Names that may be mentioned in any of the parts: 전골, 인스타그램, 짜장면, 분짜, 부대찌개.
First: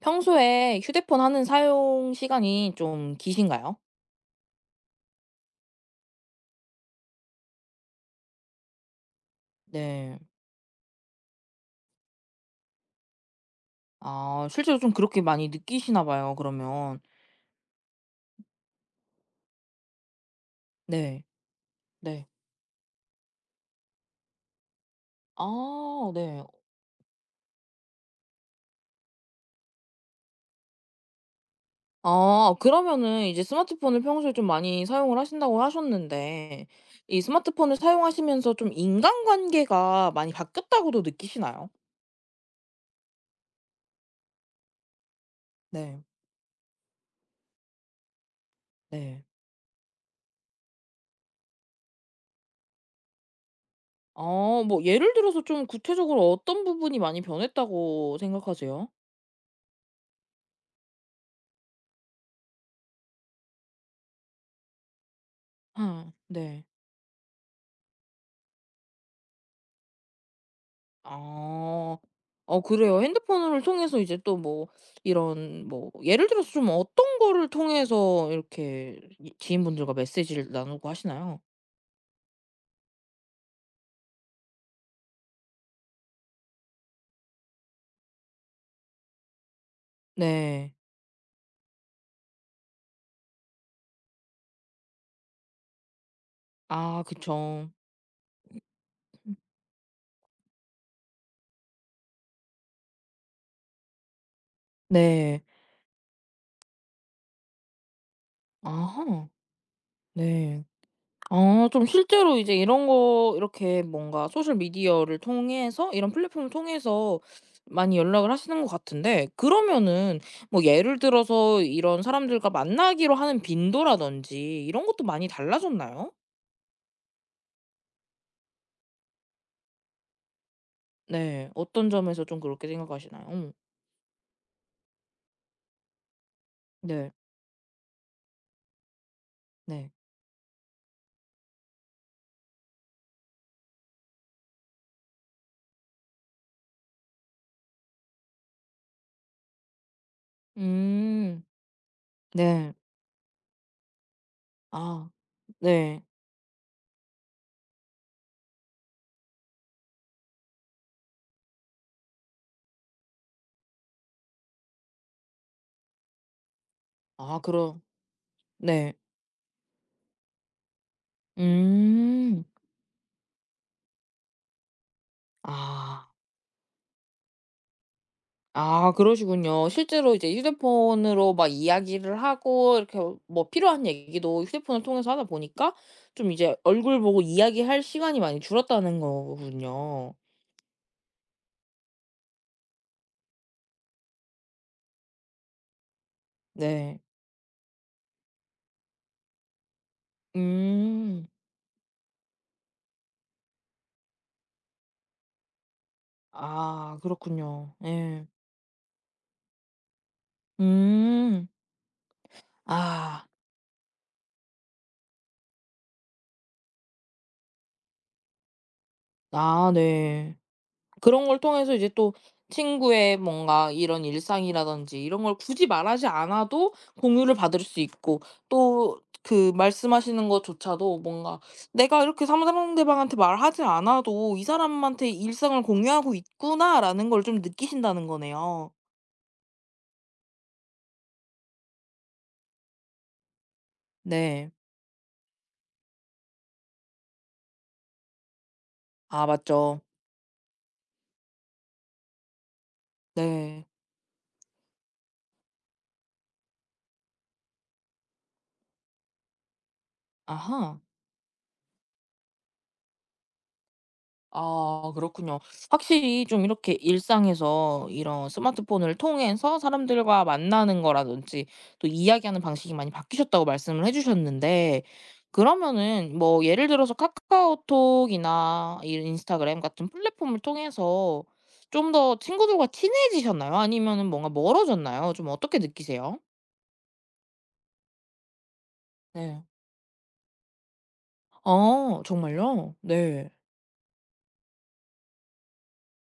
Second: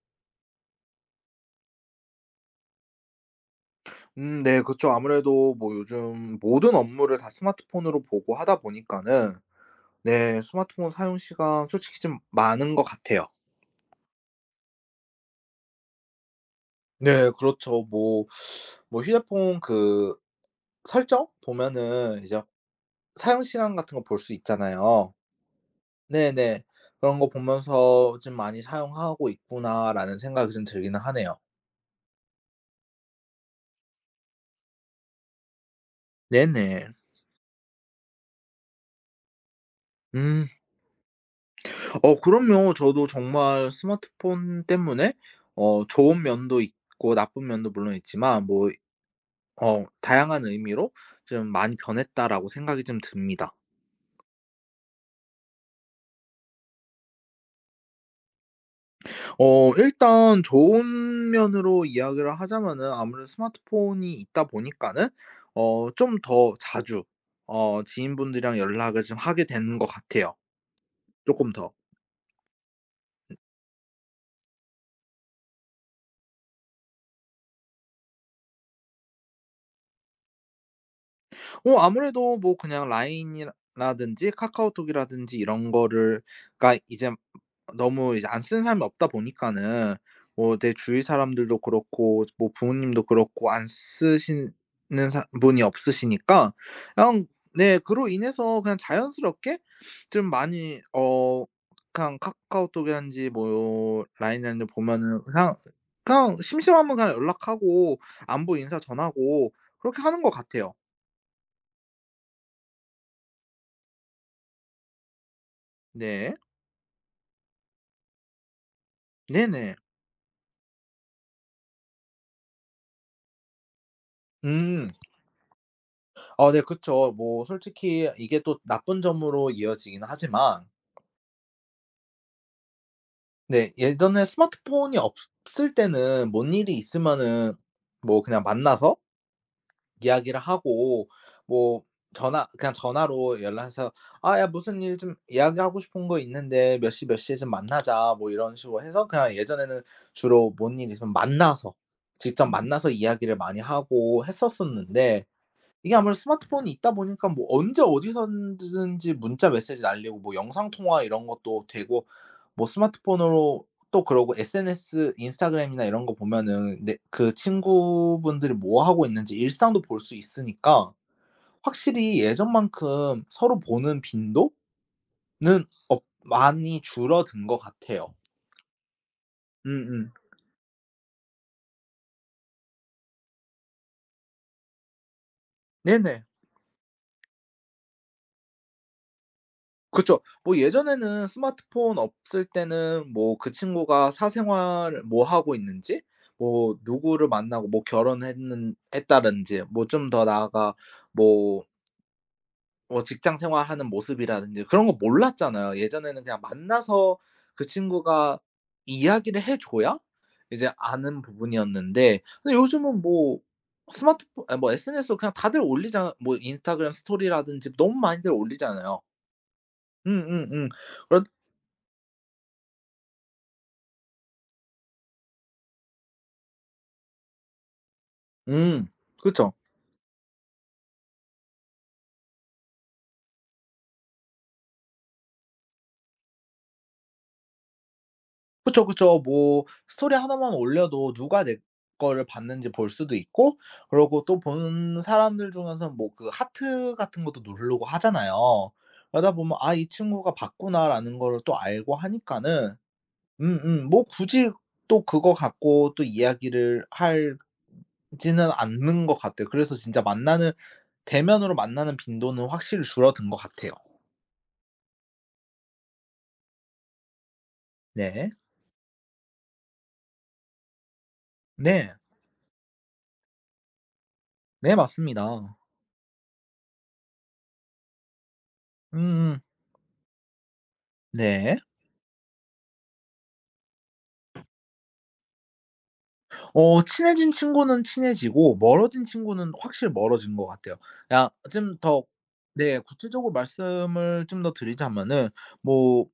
평소에 휴대폰 하는 사용 시간이 좀 기신가요? 네 그쵸. 아무래도 뭐 요즘 모든 업무를 다 스마트폰으로 보고 하다 보니까는 네. 네 스마트폰 사용 시간 솔직히 좀 많은 것 같아요. 아 실제로 좀 그렇게 많이 느끼시나 봐요 그러면. 네 그렇죠. 뭐 휴대폰 그 네. 설정 보면은 네. 이제 사용 시간 같은 거 볼 수 있잖아요. 아 네. 네네. 그런 거 보면서 '좀 많이 사용하고 있구나.'라는 생각이 좀 들기는 하네요. 아 그러면은 이제 스마트폰을 평소에 좀 많이 사용을 하신다고 하셨는데 네네. 이 스마트폰을 사용하시면서 좀 인간관계가 많이 음. 바뀌었다고도 느끼시나요? 어 그럼요. 저도 정말 스마트폰 때문에 네. 좋은 면도 있고 나쁜 면도 물론 있지만 뭐 네. 다양한 의미로 좀 많이 변했다라고 생각이 좀 듭니다. 아 뭐 예를 들어서 좀 구체적으로 어떤 부분이 많이 변했다고 생각하세요? 일단 좋은 면으로 이야기를 하자면은 아무래도 스마트폰이 있다 보니까는 아 좀 더 네. 자주 지인분들이랑 연락을 좀 하게 되는 것 같아요 조금 더. 아. 어 그래요. 핸드폰을 통해서 이제 또 뭐 이런 뭐 예를 들어서 좀 어떤 거를 통해서 이렇게 이 지인분들과 메시지를 나누고 하시나요? 아무래도 뭐 그냥 라인이라 든지 카카오톡이라든지 이런 거를 가 이제 너무 이제 안 쓰는 사람이 없다 보니까는 뭐 네. 내 주위 사람들도 그렇고 뭐 부모님도 그렇고 안 쓰시는 사 분이 없으시니까 아 그냥 그쵸. 네 그로 인해서 그냥 음. 자연스럽게 좀 많이 그냥 카카오톡이라든지 뭐 라인이라든지 보면은 네. 그냥 심심하면 그냥 연락하고 안부 인사 아하. 전하고 그렇게 하는 것 네. 같아요. 어 좀 실제로 이제 이런 거 이렇게 뭔가 소셜 미디어를 통해서 이런 네. 플랫폼을 통해서 많이 연락을 하시는 것 같은데 네네. 그러면은 뭐 예를 들어서 이런 사람들과 만나기로 하는 빈도라든지 이런 음. 것도 많이 달라졌나요? 아 네 그쵸. 뭐 솔직히 이게 또 나쁜 점으로 이어지긴 하지만 네. 어떤 점에서 좀 그렇게 생각하시나요? 음. 네. 예전에 스마트폰이 없을 때는 뭔 일이 네. 있으면은 뭐 그냥 만나서 네. 이야기를 하고 뭐 전화 그냥 전화로 연락해서 "아 야 무슨 일 좀 이야기하고 싶은 거 있는데 몇 시 몇 시에 좀 만나자." 뭐 이런 식으로 해서 그냥 예전에는 주로 뭔 일이 있으면 음. 만나서 직접 네. 만나서 이야기를 많이 하고 아 했었었는데 이게 네. 아무래도 스마트폰이 있다 보니까 뭐 언제 어디서든지 문자 메시지 날리고 뭐 영상 통화 이런 것도 되고 뭐 스마트폰으로 또 그러고 SNS 인스타그램이나 이런 거 보면은 내 그 아 그럼 친구분들이 뭐 네. 하고 있는지 일상도 볼 수 있으니까 확실히 음. 예전만큼 서로 보는 빈도는 없 아. 많이 줄어든 것 같아요. 아 그러시군요. 음음. 실제로 이제 휴대폰으로 막 이야기를 하고 이렇게 뭐 필요한 얘기도 휴대폰을 통해서 하다 보니까 네네. 좀 이제 얼굴 보고 이야기할 시간이 많이 줄었다는 거군요. 그쵸. 뭐 예전에는 스마트폰 없을 때는 뭐 그 친구가 사생활을 뭐 하고 있는지 뭐 네. 누구를 만나고 뭐 결혼했는 했다든지 뭐 좀 더 나아가 음. 뭐 직장 생활하는 모습이라든지 그런 거 몰랐잖아요. 예전에는 그냥 아 만나서 그 그렇군요. 예. 친구가 이야기를 해 줘야 이제 아는 음. 부분이었는데 근데 요즘은 아. 뭐 스마트폰 아 뭐 SNS로 그냥 다들 올리잖아. 뭐 인스타그램 스토리라든지 너무 많이들 올리잖아요. 아 네. 음음음. 그런 그러다 걸 통해서 이제 또 친구의 뭔가 이런 일상이라든지 이런 걸 굳이 말하지 않아도 공유를 받을 수 있고 음. 또 그쵸. 그 말씀하시는 것조차도 뭔가 내가 이렇게 상 상대방한테 말하지 않아도 '이 사람한테 일상을 공유하고 있구나.'라는 걸 좀 느끼신다는 거네요. 그쵸, 그쵸. 뭐 스토리 하나만 올려도 누가 내 거를 봤는지 볼 수도 있고 그러고 또 네. 본 사람들 중에서는 뭐 그 하트 같은 것도 누르고 하잖아요. 아 그러다 보면 '아 맞죠. 이 친구가 봤구나.'라는 거를 또 알고 하니까는 네. 음음 뭐 굳이 또 그거 갖고 또 이야기를 할 지는 않는 것 같아요. 그래서 진짜 만나는 아하. 대면으로 만나는 빈도는 확실히 줄어든 것 같아요. 아 그렇군요. 확실히 좀 이렇게 일상에서 이런 네. 스마트폰을 통해서 사람들과 만나는 거라든지 또 네. 이야기하는 방식이 많이 바뀌셨다고 말씀을 해 네 주셨는데 맞습니다. 그러면은 뭐 예를 들어서 카카오톡이나 이 음음. 인스타그램 같은 플랫폼을 통해서 네. 좀 더 친구들과 친해지셨나요? 아니면은 뭔가 멀어졌나요? 좀 어떻게 느끼세요? 친해진 친구는 친해지고 멀어진 네. 친구는 확실히 멀어진 것 같아요. 야 좀 더 어 정말요? 네 네. 구체적으로 말씀을 좀 더 드리자면은 뭐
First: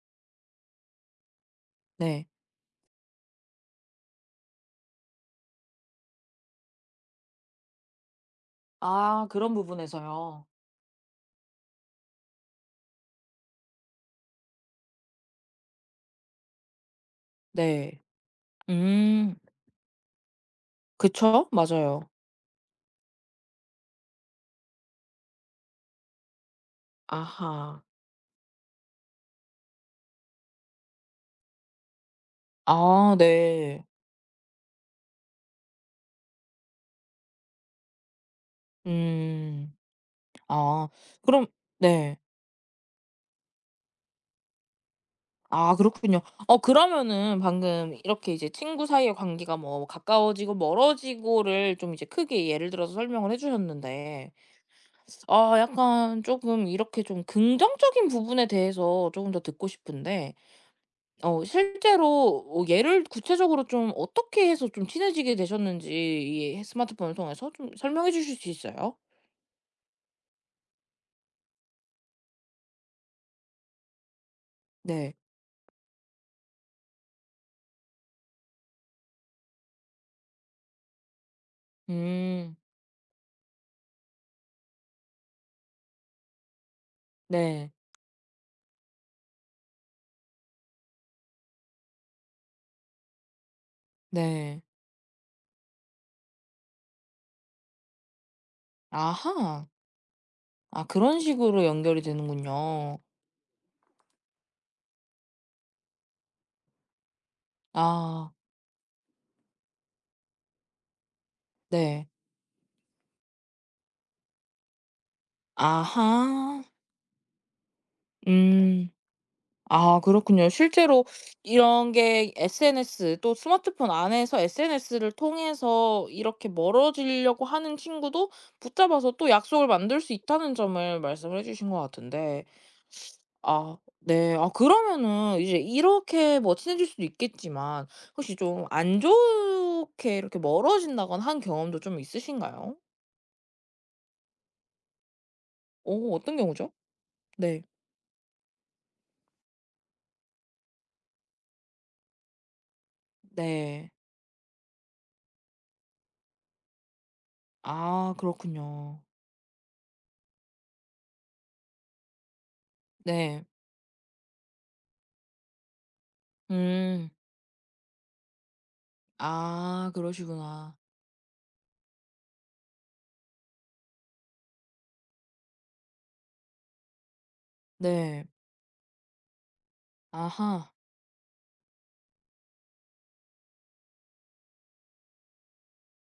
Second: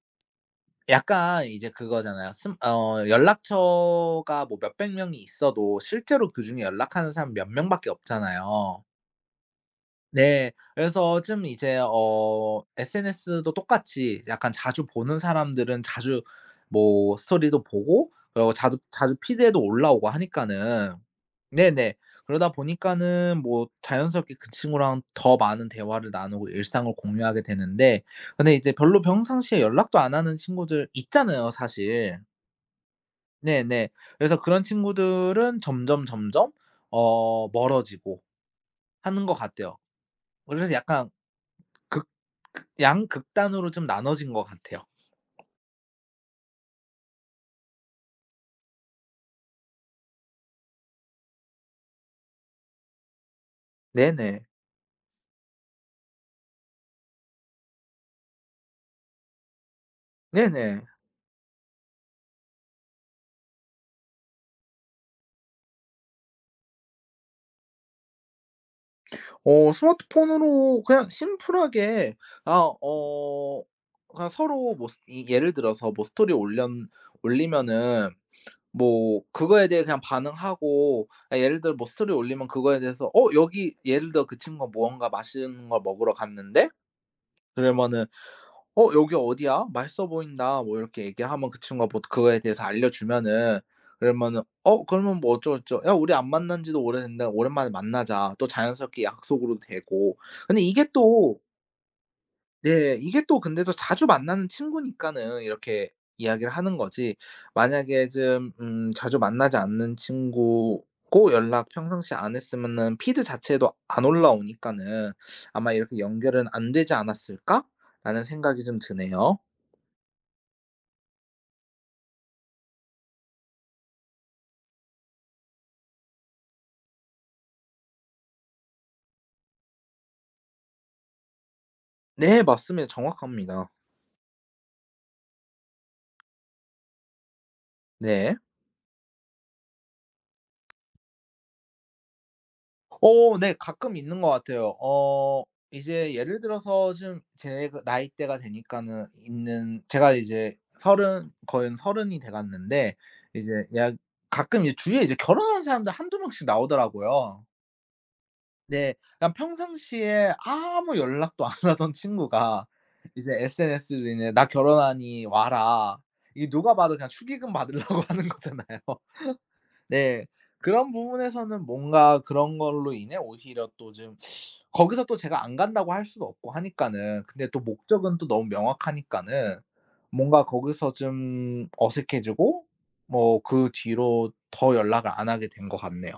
약간 이제 네. 그거잖아요. 씀 어 연락처가 뭐 몇백 명이 있어도 실제로 그중에 연락하는 사람 몇 명밖에 없잖아요. 아 그런 부분에서요. 네. 그래서 좀 이제 SNS도 똑같이 약간 자주 보는 사람들은 자주 뭐 스토리도 네. 보고 그리고 자주 자주 음. 피드에도 올라오고 하니까는 그쵸. 네네. 맞아요. 그러다 보니까는 뭐 자연스럽게 그 친구랑 더 많은 대화를 나누고 일상을 공유하게 아하. 되는데 근데 이제 별로 평상시에 연락도 안 하는 친구들 있잖아요, 사실. 아 네. 네네. 그래서 그런 친구들은 점점, 점점 멀어지고 하는 것 음. 같아요. 그래서 아 약간 그럼 극 네. 양극단으로 좀 나눠진 것 같아요. 아 그렇군요. 어 그러면은 방금 이렇게 이제 친구 사이의 관계가 뭐 가까워지고 멀어지고를 좀 이제 크게 예를 들어서 설명을 해 주셨는데 네네. 아 약간 조금 이렇게 좀 긍정적인 부분에 대해서 조금 더 듣고 싶은데 네네. 어 실제로 어 예를 구체적으로 좀 어떻게 해서 좀 친해지게 되셨는지 이 스마트폰을 통해서 좀 설명해 주실 수 있어요? 스마트폰으로 그냥 심플하게 아 어 그냥 서로 뭐 스 네. 이 예를 들어서 뭐 스토리 올련 올리면은 뭐 그거에 대해 그냥 반응하고 아 예를 들어 뭐 스토리 올리면 음. 그거에 대해서 "어 여기" 예를 들어 그 친구가 무언가 맛있는 걸 먹으러 갔는데 네. 그러면은 "어 여기 어디야? 맛있어 보인다." 뭐 이렇게 얘기하면 그 친구가 뭐 그거에 대해서 알려주면은 그러면은 네. "어 그러면 뭐 어쩌고 저쩌고 야 우리 안 만난 지도 오래됐는데 오랜만에 만나자." 또 자연스럽게 약속으로도 아하. 되고. 근데 아 이게 그런 또 식으로 연결이 네 되는군요. 이게 또 근데 또 자주 만나는 친구니까는 이렇게 이야기를 하는 거지 만약에 아 좀 자주 만나지 않는 친구고 연락 평상 네. 시 안 했으면은 피드 자체도 안 올라오니까는 아마 이렇게 '연결은 아하. 안 되지 않았을까?'라는 생각이 좀 음. 드네요. 아 그렇군요. 실제로 이런 게 SNS 또 스마트폰 안에서 SNS를 통해서 이렇게 멀어지려고 하는 친구도 붙잡아서 또 약속을 만들 수 있다는 점을 말씀을 해 주신 것 네 같은데 맞습니다. 정확합니다. 아 네. 아 그러면은 이제 이렇게 뭐 친해질 수도 있겠지만 네. 혹시 좀 안 좋게 이렇게 멀어진다거나 한 경험도 좀 있으신가요? 어 네 가끔 있는 것 같아요. 이제 어 어떤 예를 경우죠? 들어서 좀 네. 제 그 나이대가 되니까는 있는 제가 이제 서른 거의 서른이 돼 갔는데 이제 네. 약 가끔 이제 주위에 이제 결혼한 사람들 한두 명씩 나오더라고요. 아 네. 그렇군요. 그냥 평상시에 아무 연락도 안 하던 친구가 이제 네. SNS로 인해 "나 결혼하니 와라." 이게 누가 봐도 그냥 음. 축의금 받으려고 하는 거잖아요. 아 네. 그러시구나. 그런 부분에서는 뭔가 그런 걸로 인해 오히려 또 좀 거기서 또 제가 안 간다고 할 수도 없고 하니까는 근데 또 목적은 네. 또 너무 명확하니까는 뭔가 아하. 거기서 좀 어색해지고 뭐 그 뒤로 더 연락을 안 하게 된 것 같네요.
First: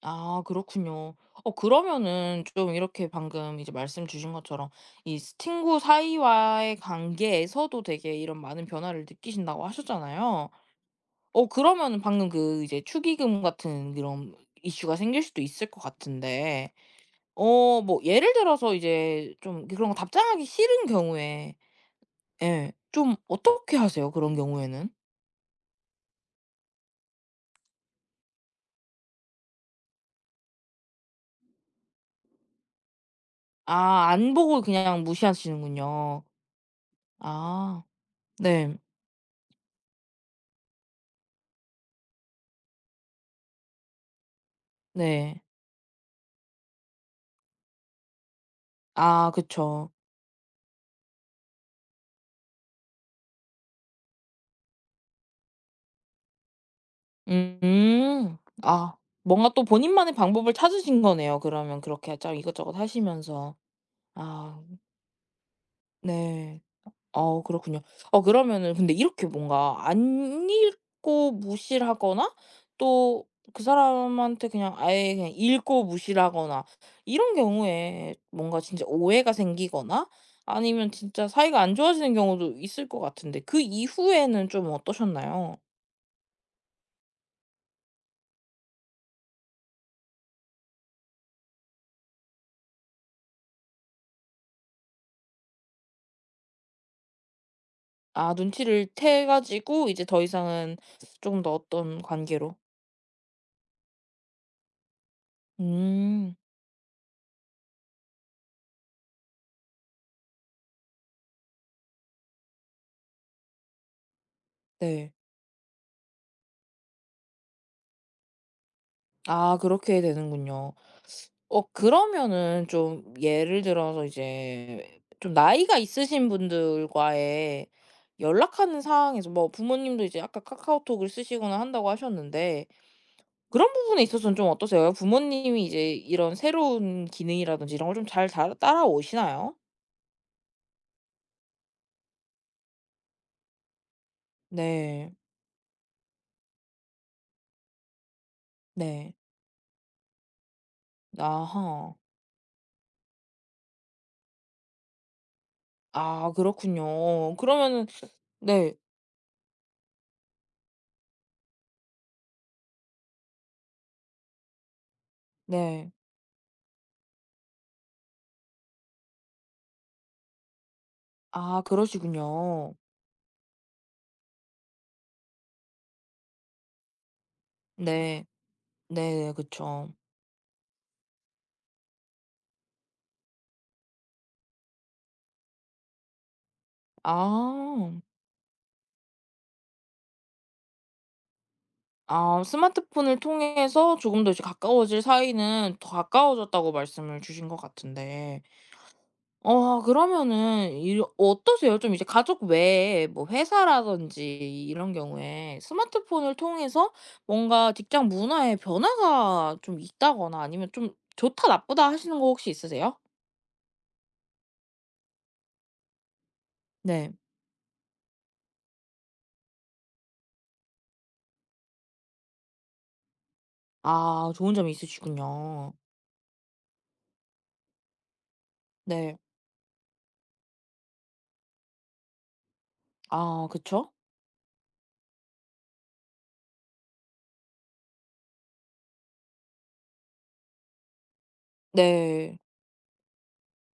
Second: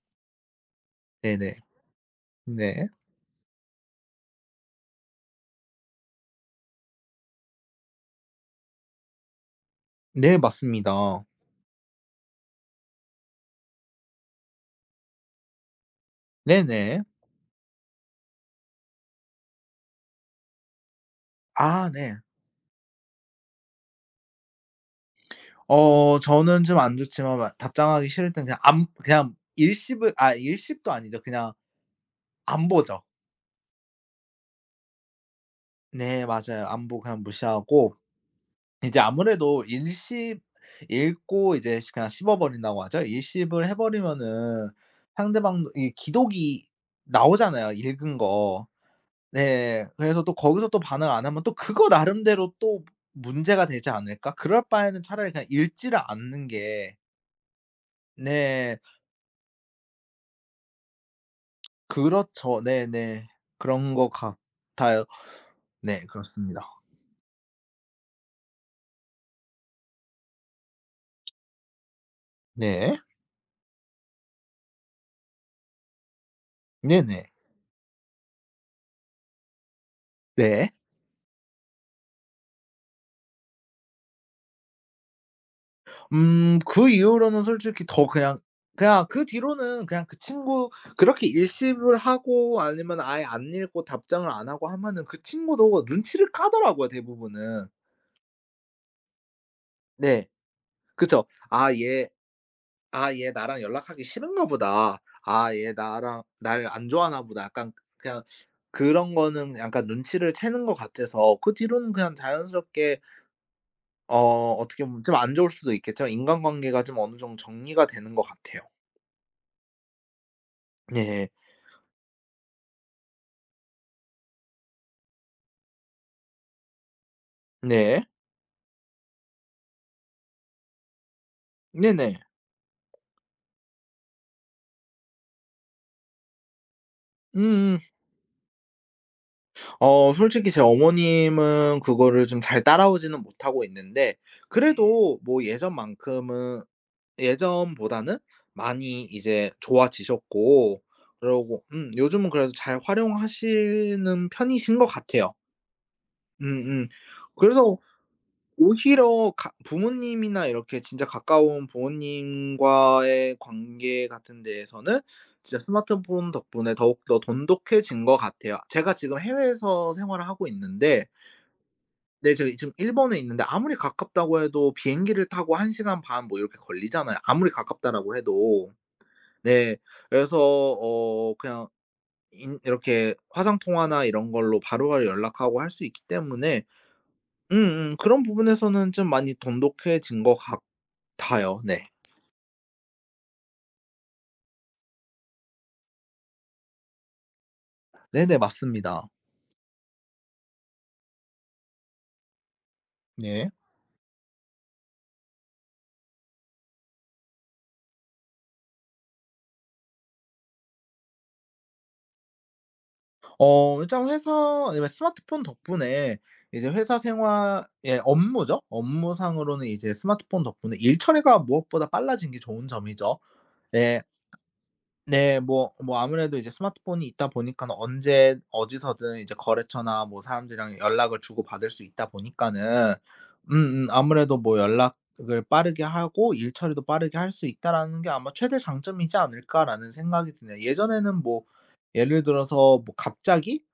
아 그렇군요. 어 네네. 그러면은 좀 네. 이렇게 방금 이제 말씀 주신 것처럼 이 친구 사이와의 관계에서도 되게 이런 많은 변화를 느끼신다고 네 하셨잖아요. 맞습니다. 어 그러면은 방금 그 이제 축의금 같은 그런 이슈가 생길 수도 있을 것 같은데 네네. 어 뭐 예를 들어서 이제 좀 그런 거 답장하기 싫은 경우에 아 네. 예 좀 어떻게 하세요? 그런 경우에는? 저는 좀 안 좋지만 마 답장하기 싫을 땐 그냥 안 그냥 일십을 아 일십도 아니죠. 그냥 안 보죠. 아 안 보고 그냥 무시하시는군요. 네 맞아요. 안 보고 그냥 아 무시하고 네. 이제 아무래도 일십 읽고 이제 시 그냥 씹어 버린다고 하죠. 일십을 해 버리면은 상대 네. 방이 기독이 나오잖아요, 읽은 거. 아 네. 그쵸. 그래서 또 거기서 또 반응 안 하면 또 그거 나름대로 또 '문제가 되지 않을까?' 그럴 바에는 차라리 그냥 읽지를 않는 게 음. 네. 아 뭔가 또 본인만의 방법을 찾으신 거네요 그러면 그렇게 좀 그렇죠. 이것저것 네네. 하시면서. 그런 것 아 같아요. 네 네. 그렇습니다. 어 그렇군요. 어 그러면은 근데 이렇게 뭔가 안 읽고 무시를 하거나 네. 또 그 사람한테 그냥 아예 그냥 읽고 무시를 하거나 네네. 네. 이런 경우에 뭔가 진짜 오해가 생기거나 네. 아니면 진짜 사이가 안 좋아지는 경우도 있을 것 같은데 그 이후에는 좀 어떠셨나요? 그 이후로는 솔직히 더 그냥 그 뒤로는 그냥 그 친구 그렇게 일십을 하고 아니면 아예 안 읽고 답장을 안 하고 하면은 그 친구도 눈치를 까더라고요 대부분은. 아 눈치를 태 가지고 이제 더 네. 이상은 그쵸. 조금 더 어떤 관계로. 아 얘 나랑 연락하기 싫은가 보다. 아 얘 나랑 음. 날 안 좋아하나 보다.' 약간 그냥 그런 거는 약간 눈치를 채는 것 같아서 그 뒤로는 그냥 자연스럽게 어떻게 보면 네. 좀 안 좋을 수도 있겠지만 인간관계가 좀 어느 정도 정리가 되는 것 같아요. 아 그렇게 되는군요. 네. 어 그러면은 좀 예를 들어서 이제 좀 나이가 있으신 분들과의 네. 연락하는 상황에서 뭐 부모님도 이제 아까 카카오톡을 쓰시거나 한다고 네네. 하셨는데 그런 부분에 있어서는 좀 어떠세요? 부모님이 이제 이런 새로운 기능이라든지 음 이런 걸 좀 잘 따라오시나요? 솔직히 제 어머님은 그거를 좀 잘 따라오지는 못하고 있는데 네. 네. 그래도 뭐 예전만큼은 예전보다는 많이 네. 이제 좋아지셨고 그러고 아하. 요즘은 그래도 잘 활용하시는 편이신 것 같아요. 아 음음. 그렇군요. 그래서 그러면은 네. 오히려 가 부모님이나 이렇게 진짜 가까운 부모님과의 관계 같은 데에서는 진짜 네. 스마트폰 덕분에 더욱더 돈독해진 것 같아요. 제가 지금 해외에서 생활을 하고 있는데 아 네저 지금 그러시군요. 일본에 있는데 아무리 가깝다고 해도 비행기를 타고 1시간 반 뭐 이렇게 걸리잖아요 아무리 가깝다라고 네. 해도. 네네. 네. 그쵸. 그래서 그냥 인 이렇게 화상 통화나 이런 걸로 바로바로 연락하고 할 수 있기 때문에 음음. 아. 그런 부분에서는 좀 많이 돈독해진 것 같아요. 네. 아 스마트폰을 통해서 조금 더 이제 가까워질 사이는 더 가까워졌다고 말씀을 주신 것 네네 같은데 맞습니다. 어 그러면은 이 어떠세요? 좀 이제 가족 외에 뭐 네. 회사라든지 이런 경우에 스마트폰을 통해서 뭔가 직장 문화에 변화가 좀 있다거나 아니면 좀 좋다 나쁘다 하시는 거 혹시 있으세요? 일단 회사 아니면 스마트폰 덕분에 이제 회사 네. 생활 예 업무죠. 업무상으로는 이제 스마트폰 덕분에 일 처리가 무엇보다 빨라진 게 좋은 점이죠. 예. 아 좋은 점이 네. 있으시군요. 뭐 아무래도 이제 스마트폰이 있다 보니까 언제 어디서든 네. 이제 거래처나 뭐 사람들이랑 연락을 주고받을 수 있다 보니까는 아 음음 그쵸? 아무래도 뭐 연락을 빠르게 하고 일 처리도 빠르게 할 수 있다라는 게 아마 '최대 장점이지 않을까.'라는 생각이 드네요. 예전에는 뭐 예를 네. 들어서 뭐 갑자기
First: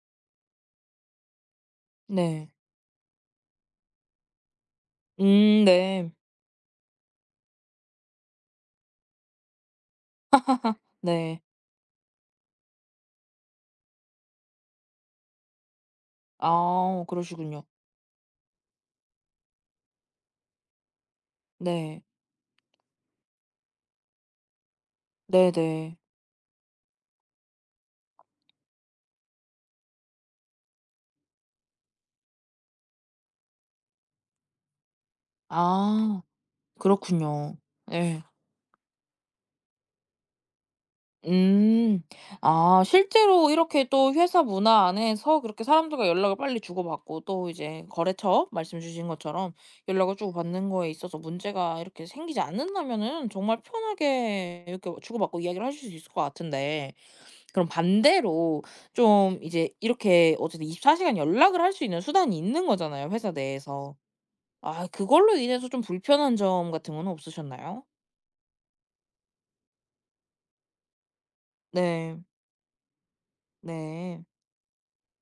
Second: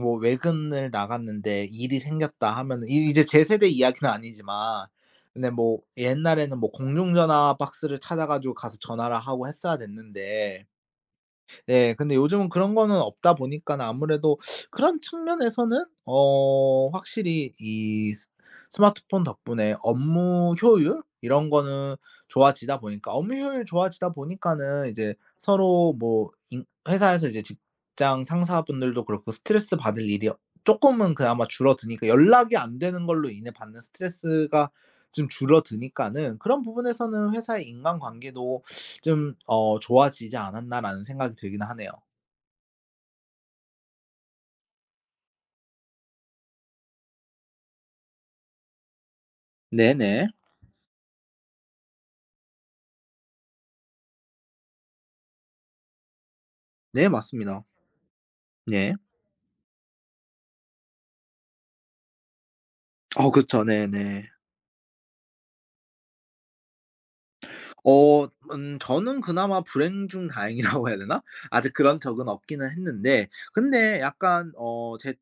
뭐 외근을 나갔는데 일이 네. 생겼다 하면은 이 이제 제 세대 이야기는 아니지만 근데 뭐 네. 옛날에는 뭐 공중전화 박스를 찾아 가지고 가서 전화를 하고 했어야 됐는데 네. 네. 근데 요즘은 그런 거는 없다 보니까 아무래도 그런 측면에서는 아 확실히 그러시군요. 이 스 스마트폰 덕분에 업무 효율 이런 거는 네. 좋아지다 보니까 업무 효율 좋아지다 보니까는 이제 서로 네네. 뭐 인 회사에서 이제 직장 상사분들도 그렇고 스트레스 받을 일이 조금은 그나마 줄어드니까 연락이 안 되는 걸로 인해 받는 스트레스가 좀 아 줄어드니까는 그런 부분에서는 그렇군요. 회사의 예. 인간관계도 좀 좋아지지 않았나라는 생각이 들긴 하네요. 음. 아 실제로 이렇게 또 회사 문화 안에서 그렇게 사람들과 연락을 빨리 주고받고 또 이제 거래처 말씀 주신 것처럼 연락을 네네. 주고받는 거에 있어서 문제가 이렇게 생기지 않는다면은 정말 편하게 이렇게 주고받고 이야기를 하실 수 있을 것 같은데 네 맞습니다. 그럼 반대로 네. 좀 이제 이렇게 어쨌든 24시간 시간 연락을 할 수 있는 수단이 있는 거잖아요 어 회사 그쵸. 내에서. 네네. 아 그걸로 인해서 좀 불편한 점 같은 건 없으셨나요? 저는 그나마 불행 중 다행이라고 해야 되나? 아직 그런 네. 적은 없기는 했는데 근데 네. 약간 제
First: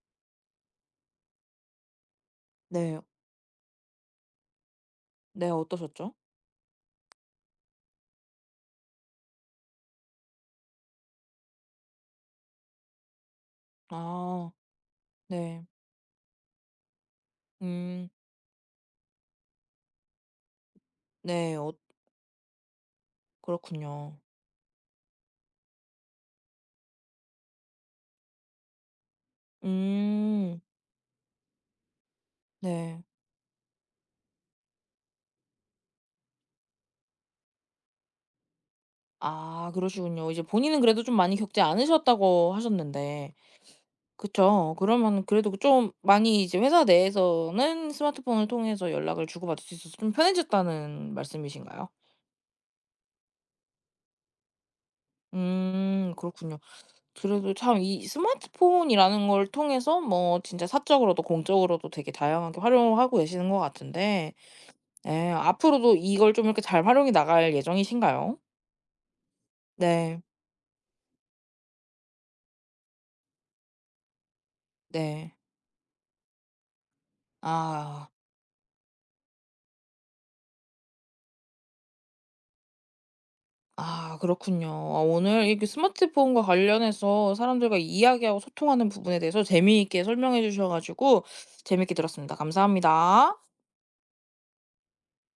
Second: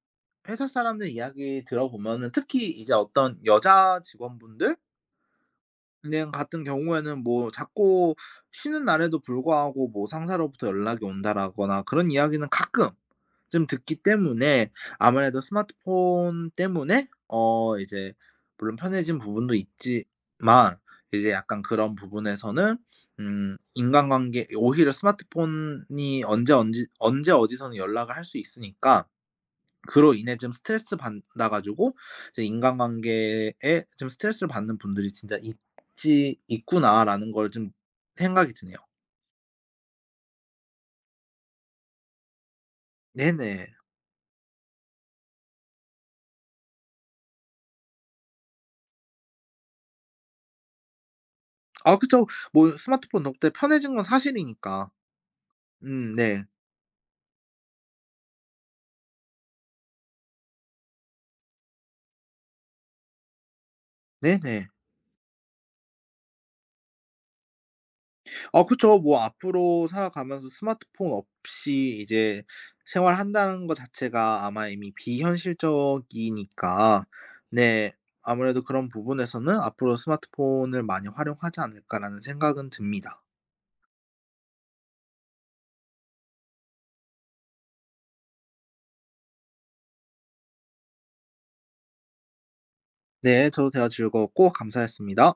회사 사람들 이야기 들어보면은 특히 이제 네. 어, 어떤 여자 직원분들 네. 어떠셨죠? 은행 같은 경우에는 뭐 자꾸 쉬는 날에도 불구하고 뭐 상사로부터 연락이 온다라거나 그런 이야기는 가끔 좀 듣기 아 때문에 아무래도 네. 스마트폰 때문에 음. 이제 물론 편해진 부분도 있지만 이제 네. 약간 어 그런 부분에서는 그렇군요. 인간관계 오히려 스마트폰이 언제 어디서는 연락을 할 수 있으니까 그로 인해 좀 음. 스트레스 받아 가지고 이제 네. '인간관계에 좀 스트레스를 받는 분들이 진짜 있지 있구나.'라는 걸 좀 생각이 드네요. 아 그러시군요. 이제 본인은 그래도 좀 많이 겪지 않으셨다고 하셨는데 네네. 그쵸. 그러면 그래도 그 좀 많이 이제 회사 내에서는 스마트폰을 통해서 연락을 주고받을 수 있어서 좀 편해졌다는 말씀이신가요? 아 그쵸. 뭐 스마트폰 덕분에 편해진 건 사실이니까. 음. 네. 그렇군요. 그래도 참 이 스마트폰이라는 걸 통해서 뭐 진짜 사적으로도 공적으로도 되게 다양하게 활용하고 계시는 것 같은데 네네. 예 앞으로도 이걸 좀 이렇게 잘 활용해 나갈 예정이신가요? 아 그쵸. 뭐 앞으로 네. 살아가면서 스마트폰 없이 이제 생활한다는 거 자체가 아마 이미 네. 비현실적이니까 네 아. 아무래도 그런 부분에서는 '앞으로 스마트폰을 많이 활용하지 않을까.'라는 생각은 듭니다. 아 그렇군요. 아 오늘 이렇게 스마트폰과 관련해서 사람들과 이야기하고 소통하는 부분에 대해서 재미있게 설명해 주셔 가지고 재미있게 들었습니다. 감사합니다. 네, 저도 대화 즐거웠고 감사했습니다.